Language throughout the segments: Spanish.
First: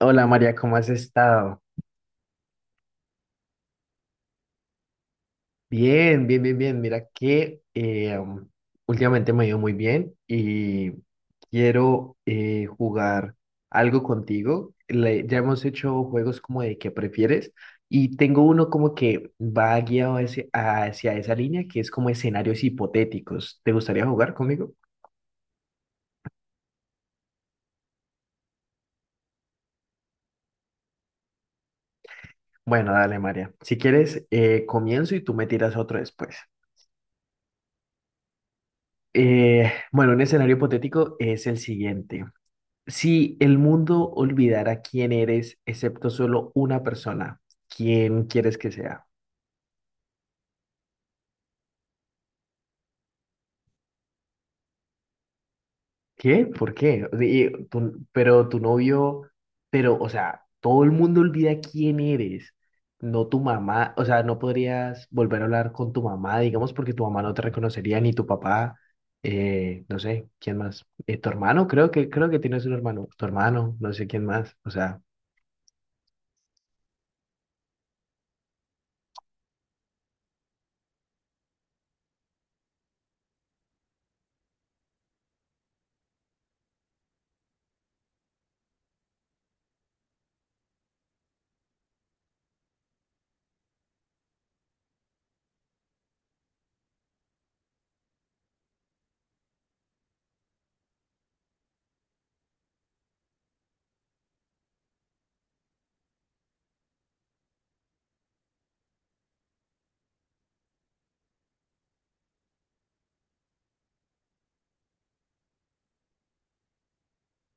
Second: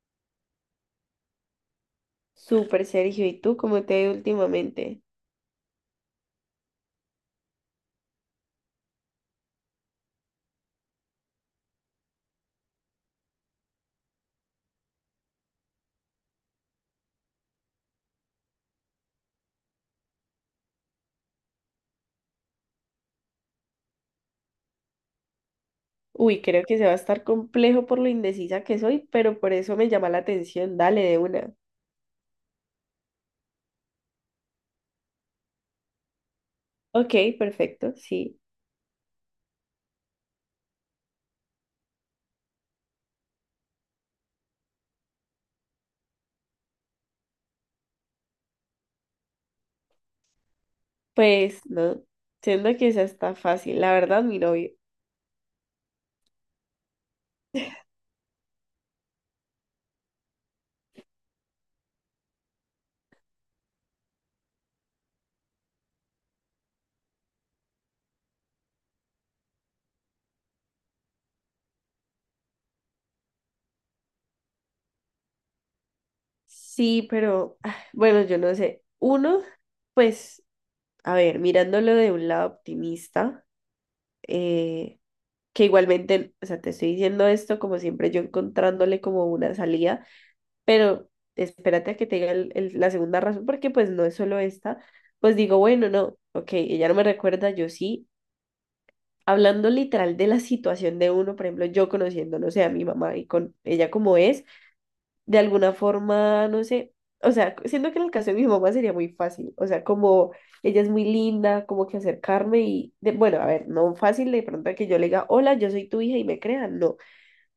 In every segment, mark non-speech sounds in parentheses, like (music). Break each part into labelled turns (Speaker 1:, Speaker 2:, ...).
Speaker 1: Hola María, ¿cómo has estado?
Speaker 2: Súper, Sergio. ¿Y tú cómo te ha ido últimamente?
Speaker 1: Bien. Mira que últimamente me ha ido muy bien y quiero jugar algo contigo. Ya hemos hecho juegos como de qué prefieres y tengo uno como que va guiado hacia esa línea que es como escenarios hipotéticos. ¿Te gustaría jugar conmigo?
Speaker 2: Uy, creo que se va a estar complejo por lo indecisa que soy, pero por eso me llama la atención. Dale de una.
Speaker 1: Bueno, dale María. Si quieres, comienzo y tú me tiras otro después.
Speaker 2: Ok, perfecto, sí.
Speaker 1: Bueno, un escenario hipotético es el siguiente. Si el mundo olvidara quién eres, excepto solo una persona, ¿quién quieres que sea?
Speaker 2: Pues no, siento que esa está fácil. La verdad, mi novio.
Speaker 1: ¿Qué? ¿Por qué? O sea, pero tu novio, pero, o sea, todo el mundo olvida quién eres, no tu mamá, o sea, no podrías volver a hablar con tu mamá, digamos, porque tu mamá no te reconocería, ni tu papá, no sé, ¿quién más? Tu hermano, creo que tienes un hermano, tu hermano, no sé quién más, o sea,
Speaker 2: Sí, pero ah, bueno, yo no sé. Uno, pues, a ver, mirándolo de un lado optimista, eh, que igualmente, o sea, te estoy diciendo esto como siempre, yo encontrándole como una salida. Pero espérate a que te diga la segunda razón, porque pues no es solo esta. Pues digo, bueno, no, ok, ella no me recuerda, yo sí, hablando literal de la situación de uno. Por ejemplo, yo conociendo, no sé, a mi mamá y con ella como es, de alguna forma, no sé, o sea, siento que en el caso de mi mamá sería muy fácil, o sea, como ella es muy linda, como que acercarme y, de- bueno, a ver, no fácil de pronto que yo le diga, hola, yo soy tu hija y me crean, no.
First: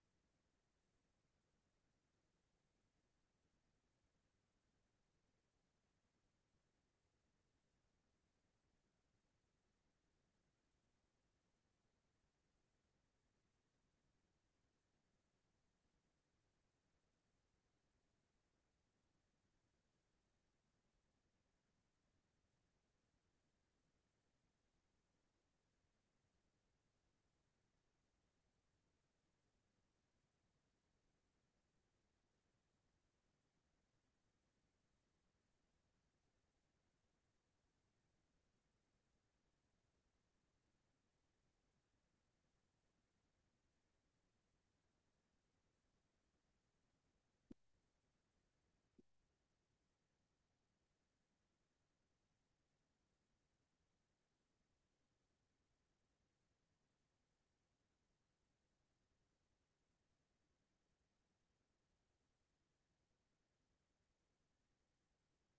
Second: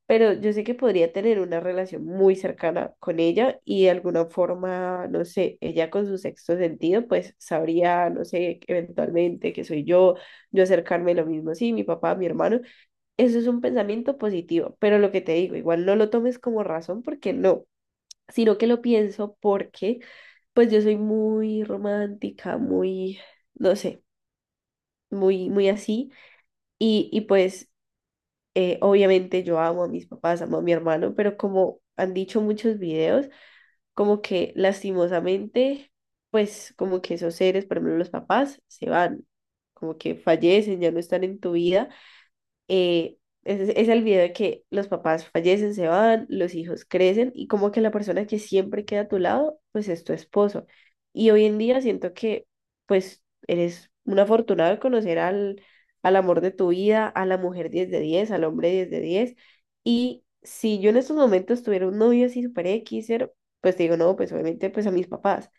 Speaker 2: Pero yo sé que podría tener una relación muy cercana con ella y de alguna forma, no sé, ella con su sexto sentido, pues sabría, no sé, eventualmente que soy yo, yo acercarme lo mismo, sí, mi papá, mi hermano. Eso es un pensamiento positivo, pero lo que te digo, igual no lo tomes como razón porque no, sino que lo pienso porque, pues yo soy muy romántica, muy, no sé, muy, muy así. Y pues obviamente yo amo a mis papás, amo a mi hermano, pero como han dicho muchos videos, como que lastimosamente, pues como que esos seres, por ejemplo los papás, se van, como que fallecen, ya no están en tu vida. eh, es el video de que los papás fallecen, se van, los hijos crecen y como que la persona que siempre queda a tu lado, pues es tu esposo. Y hoy en día siento que pues eres un afortunado de conocer al amor de tu vida, a la mujer 10 de 10, al hombre 10 de 10. Y si yo en estos momentos tuviera un novio así super X, pues te digo, no, pues obviamente pues a mis papás,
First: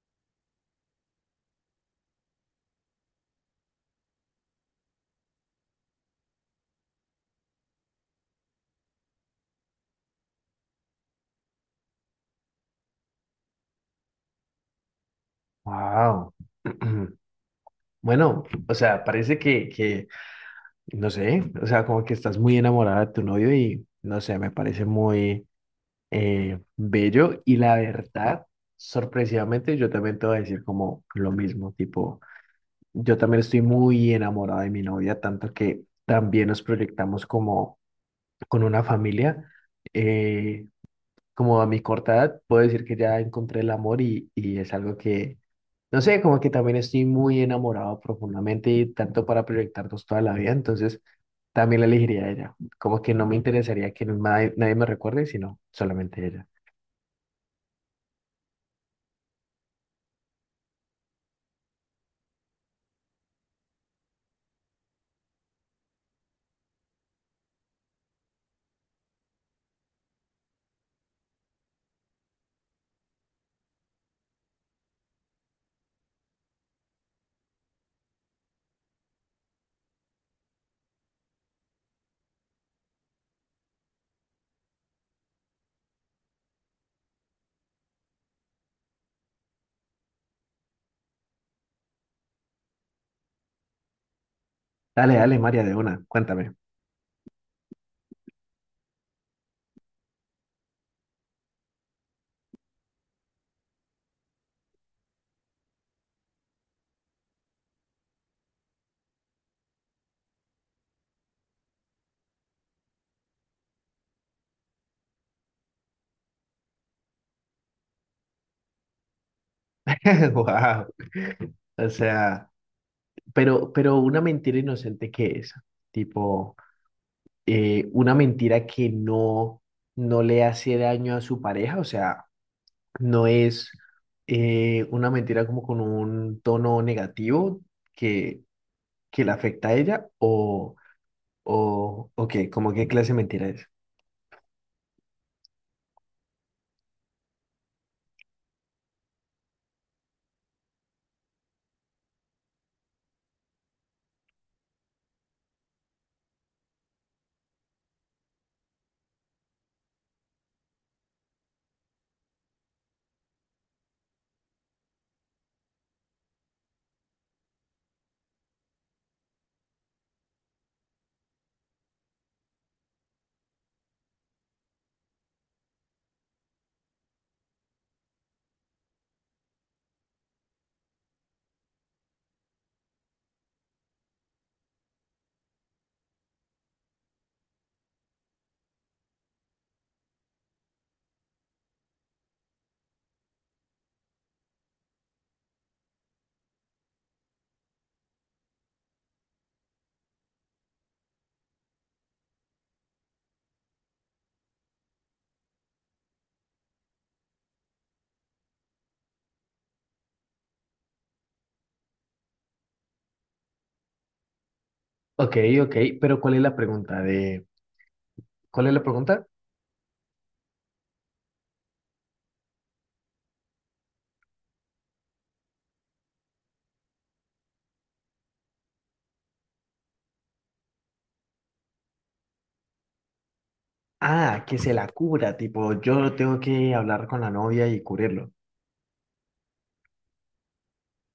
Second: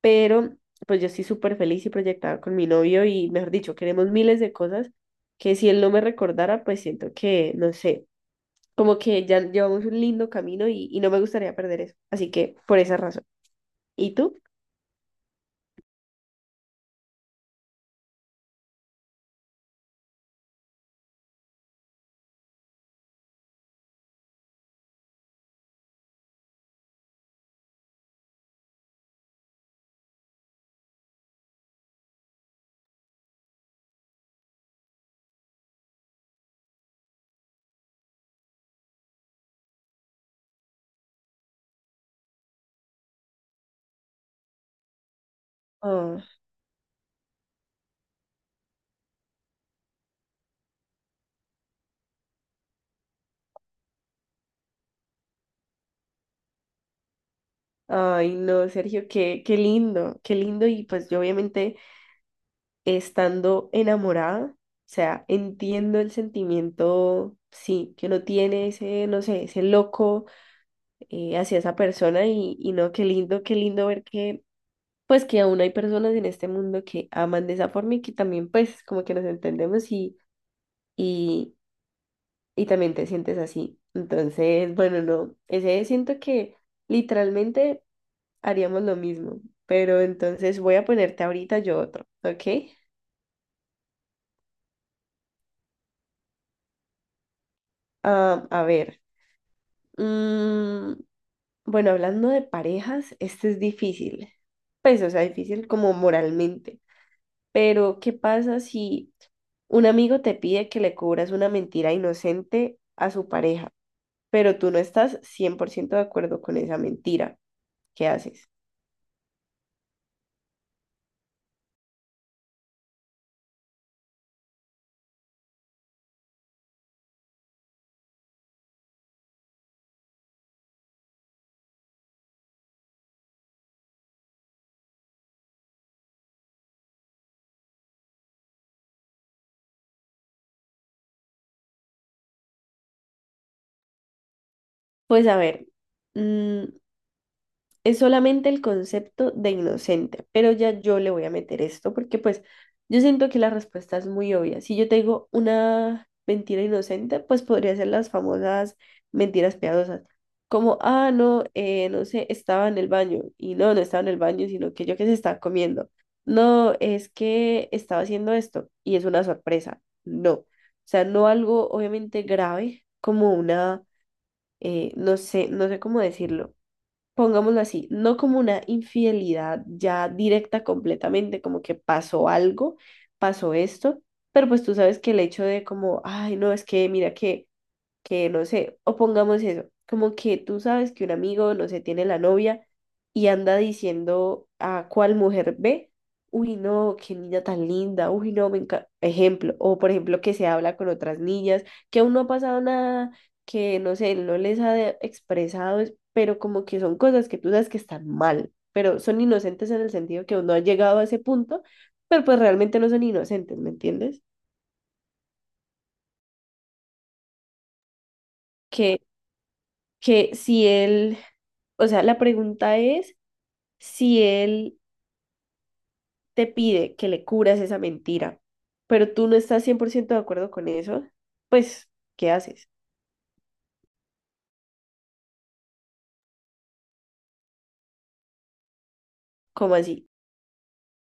Speaker 2: pero pues yo estoy súper feliz y proyectada con mi novio y, mejor dicho, queremos miles de cosas que si él no me recordara, pues siento que, no sé, como que ya llevamos un lindo camino y no me gustaría perder eso. Así que por esa razón. ¿Y tú?
Speaker 1: wow. (clears throat) Bueno, o sea, parece que no sé, o sea, como que estás muy enamorada de tu novio y no sé, me parece muy bello y la verdad, sorpresivamente, yo también te voy a decir como lo mismo, tipo, yo también estoy muy enamorada de mi novia, tanto que también nos proyectamos como con una familia. Eh, Como a mi corta edad, puedo decir que ya encontré el amor y es algo que, no sé,
Speaker 2: Ah,
Speaker 1: como que también estoy muy enamorado profundamente y tanto para proyectarnos toda la vida, entonces también la elegiría a ella. Como que no me interesaría que nadie me recuerde, sino solamente ella.
Speaker 2: ay, no, Sergio, qué, qué lindo, qué lindo. Y pues yo obviamente estando enamorada, o sea, entiendo el sentimiento, sí, que uno tiene ese, no sé, ese loco hacia esa persona y no, qué lindo ver que pues que aún hay personas en este mundo que aman de esa forma y que también pues como que nos entendemos y, y también te sientes así. Entonces, bueno, no, ese siento que literalmente haríamos lo mismo, pero entonces voy a ponerte ahorita yo otro, ¿ok?
Speaker 1: Dale, María, de una, cuéntame.
Speaker 2: Ah, a ver, mm, bueno, hablando de parejas, este es difícil, pues o sea, difícil como moralmente. Pero, ¿qué pasa si un amigo te pide que le cubras una mentira inocente a su pareja, pero tú no estás 100% de acuerdo con esa mentira? ¿Qué haces?
Speaker 1: (laughs) Wow. O sea, pero una mentira inocente que es, tipo, una mentira que no le hace daño a su pareja, o sea no es una mentira como con un tono negativo que, que la afecta a ella o qué, como qué clase de mentira es.
Speaker 2: Pues a ver, mm, es solamente el concepto de inocente, pero ya yo le voy a meter esto porque pues yo siento que la respuesta es muy obvia. Si yo te digo una mentira inocente, pues podría ser las famosas mentiras piadosas, como, ah, no, no sé, estaba en el baño y no, no estaba en el baño, sino que yo que se estaba comiendo. No, es que estaba haciendo esto y es una sorpresa. No, o sea, no algo obviamente grave como una, no sé, no sé cómo decirlo. Pongámoslo así, no como una infidelidad ya directa completamente, como que pasó algo, pasó esto, pero pues tú sabes que el hecho de como, ay, no, es que mira que no sé, o pongamos eso, como que tú sabes que un amigo, no sé, tiene la novia y anda diciendo a cuál mujer ve, uy, no, qué niña tan linda, uy, no, me encanta, ejemplo, o por ejemplo que se habla con otras niñas, que aún no ha pasado nada, que no sé, él no les ha de- expresado, es- pero como que son cosas que tú sabes que están mal, pero son inocentes en el sentido que uno ha llegado a ese punto, pero pues realmente no son inocentes, ¿me entiendes?
Speaker 1: Ok, ok, pero ¿cuál es la
Speaker 2: que
Speaker 1: pregunta?
Speaker 2: que si él, o sea, la pregunta es si él te pide que le curas esa mentira, pero tú no estás 100% de acuerdo con eso, pues, ¿qué haces?
Speaker 1: Ah, que se la cubra, tipo, yo tengo que hablar con la novia y cubrirlo.
Speaker 2: ¿Cómo así?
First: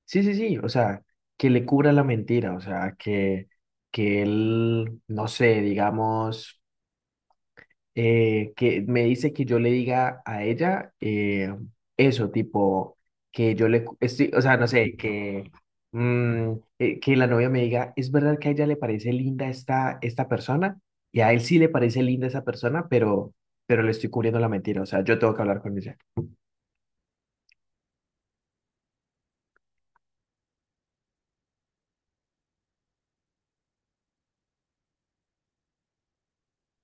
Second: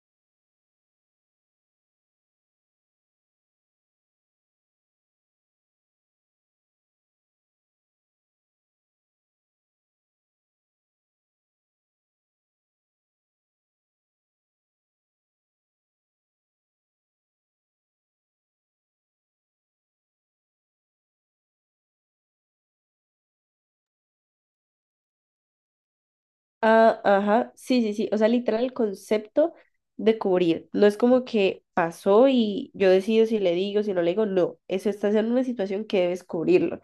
Speaker 1: Sí, sí, sí, o sea, que le cubra la mentira, o sea, que él, no sé, digamos... que me dice que yo le diga a ella eso, tipo, que yo le, cu- estoy, o sea, no sé, que, mm, que la novia me diga, es verdad que a ella le parece linda esta persona, y a él sí le parece linda esa persona, pero le estoy cubriendo la mentira, o sea, yo tengo que hablar con ella.
Speaker 2: Ah, ajá, sí, sí, sí, o sea, literal el concepto de cubrir, no es como que pasó y yo decido si le digo, si no le digo, no, eso estás en una situación que debes cubrirlo.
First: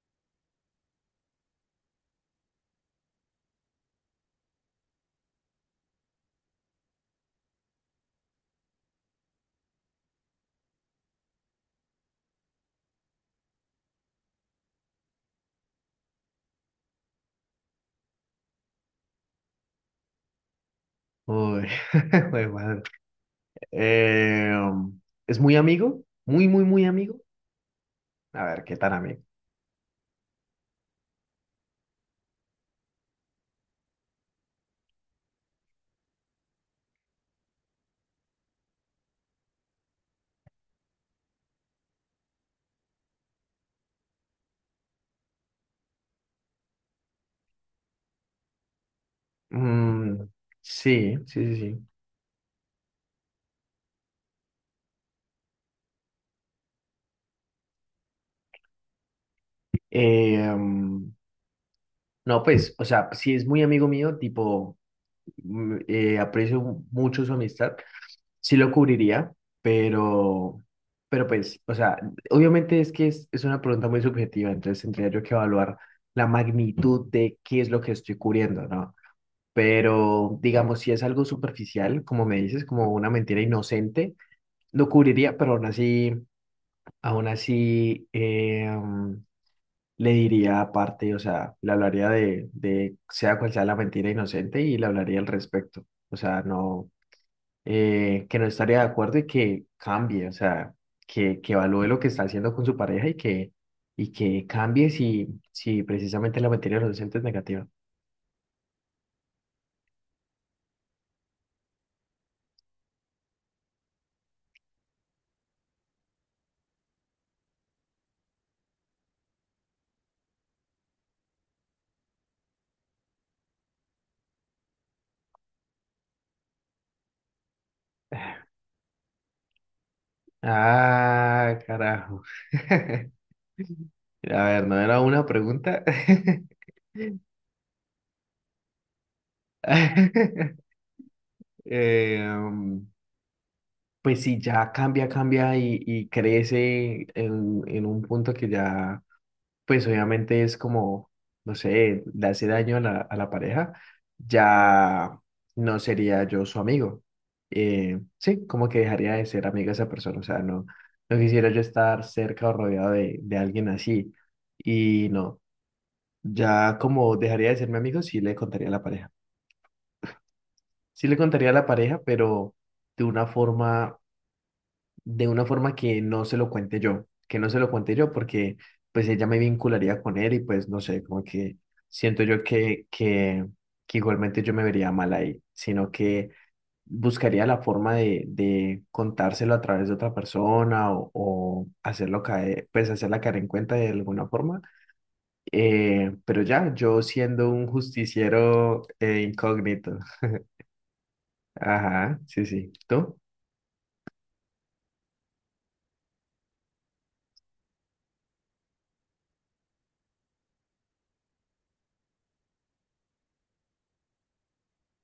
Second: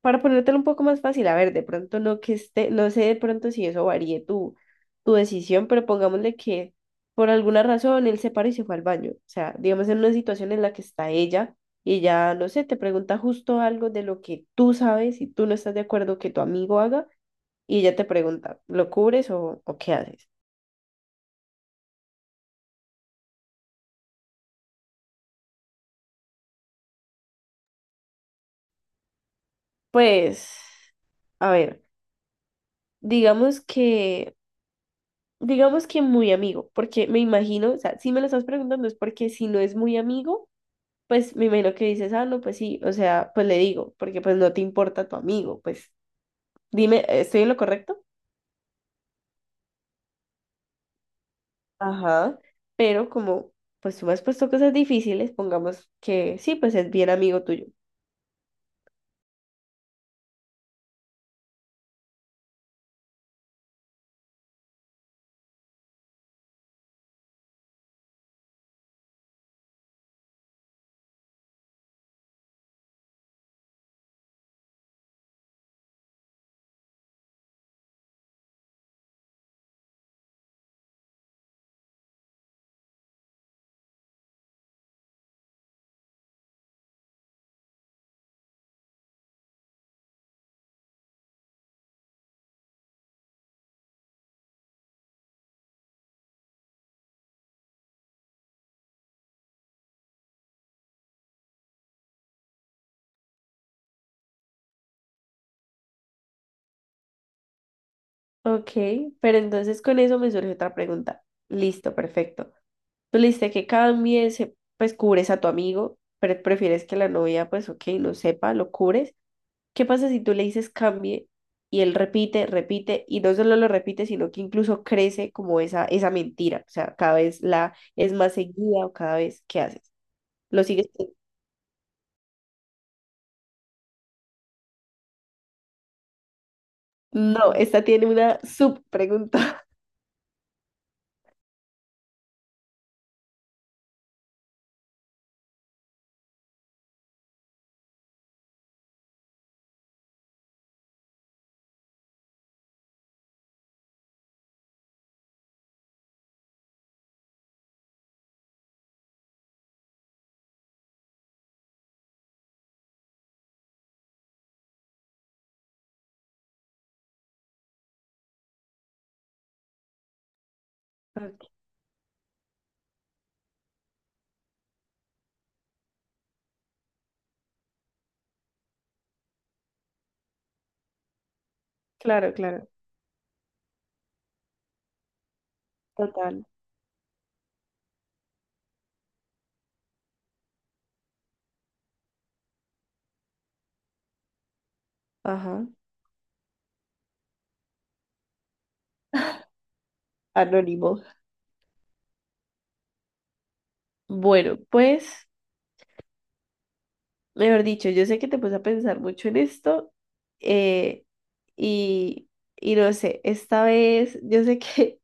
Speaker 2: Para ponértelo un poco más fácil, a ver, de pronto no que esté, no sé de pronto si eso varíe tu decisión, pero pongámosle que por alguna razón él se paró y se fue al baño. O sea, digamos en una situación en la que está ella y ya, no sé, te pregunta justo algo de lo que tú sabes y tú no estás de acuerdo que tu amigo haga y ella te pregunta, ¿lo cubres o qué haces?
Speaker 1: Uy, (laughs) jue madre. Eh, um, es muy amigo, muy amigo. A ver, ¿qué tan amigo?
Speaker 2: Pues, a ver, digamos que, digamos que muy amigo, porque me imagino, o sea, si me lo estás preguntando es porque si no es muy amigo pues me imagino que dices, ah, no, pues sí, o sea, pues le digo, porque pues no te importa tu amigo, pues dime, ¿estoy en lo correcto?
Speaker 1: Mm, sí, sí, sí, sí.
Speaker 2: Ajá, pero como pues tú me has puesto cosas difíciles, pongamos que sí, pues es bien amigo tuyo.
Speaker 1: Eh, um, no, pues, o sea, si es muy amigo mío, tipo, aprecio mucho su amistad, sí lo cubriría, pero, pero pues, o sea, obviamente es una pregunta muy subjetiva, entonces tendría yo que evaluar la magnitud de qué es lo que estoy cubriendo, ¿no? Pero, digamos, si es algo superficial, como me dices, como una mentira inocente, lo cubriría, pero aún así, le diría aparte, o sea, le hablaría de sea cual sea la mentira inocente y le hablaría al respecto. O sea, no, que no estaría de acuerdo y que cambie, o sea, que evalúe lo que está haciendo con su pareja y que cambie si precisamente la mentira inocente es negativa.
Speaker 2: Ok, pero entonces con eso me surge otra pregunta. Listo, perfecto. Tú le diste que cambies, pues cubres a tu amigo, pero prefieres que la novia, pues ok, no sepa, lo cubres. ¿Qué pasa si tú le dices cambie y él repite, repite y no solo lo repite, sino que incluso crece como esa mentira? O sea, cada vez la es más seguida o cada vez que haces. ¿Lo sigues?
Speaker 1: Ah, carajo. (laughs) A ver, no era una pregunta. (laughs)
Speaker 2: No, esta tiene una subpregunta. (laughs)
Speaker 1: (laughs) Eh, mm, pues sí, cambia y crece en un punto que ya, pues obviamente es como, no sé, le hace daño a a la pareja, ya no sería yo su amigo. Sí, como que dejaría de ser amiga de esa persona, o sea, no, no quisiera yo estar cerca o rodeado de alguien así. Y no, ya como dejaría de ser mi amigo, sí le contaría a la pareja. Sí le
Speaker 2: Ok,
Speaker 1: contaría a la pareja, pero de una forma de una forma que no se lo cuente yo, que no se lo cuente yo porque pues ella me vincularía con él y pues no sé, como que siento
Speaker 2: claro,
Speaker 1: yo
Speaker 2: claro.
Speaker 1: que, que, que igualmente yo me vería mal ahí, sino que
Speaker 2: Total.
Speaker 1: buscaría la forma de contárselo a través de otra persona o hacerlo caer, pues hacerla caer en cuenta de alguna forma.
Speaker 2: Ajá.
Speaker 1: Pero ya, yo siendo un justiciero incógnito.
Speaker 2: Anónimo.
Speaker 1: Ajá, sí, sí. ¿Tú?
Speaker 2: Bueno, pues, mejor dicho, yo sé que te puse a pensar mucho en esto, eh, y, y no sé, esta vez yo sé que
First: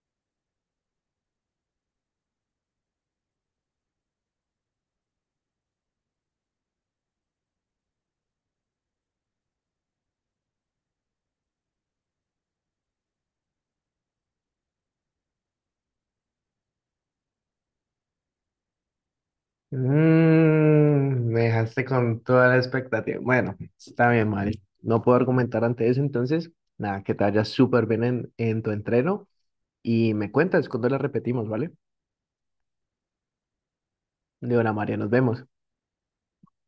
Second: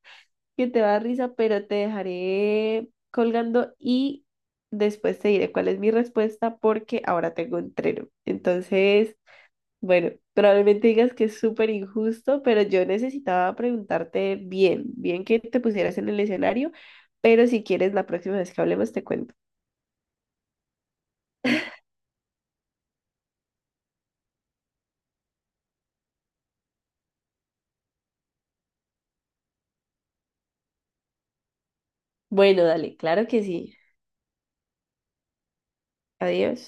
Speaker 2: te va a dar risa, pero te dejaré colgando y después te diré cuál es mi respuesta porque ahora tengo entreno. Entonces, bueno, probablemente digas que es súper injusto, pero yo necesitaba preguntarte bien, bien que te pusieras en el escenario, pero si quieres la próxima vez que hablemos te cuento.
Speaker 1: Me dejaste con toda la expectativa. Bueno, está bien, Mari. No puedo argumentar ante eso, entonces, nada, que te vaya súper bien en tu entreno y me cuentas cuando la repetimos, ¿vale?
Speaker 2: Bueno, dale, claro que sí.
Speaker 1: De hora, María, nos vemos.
Speaker 2: Adiós.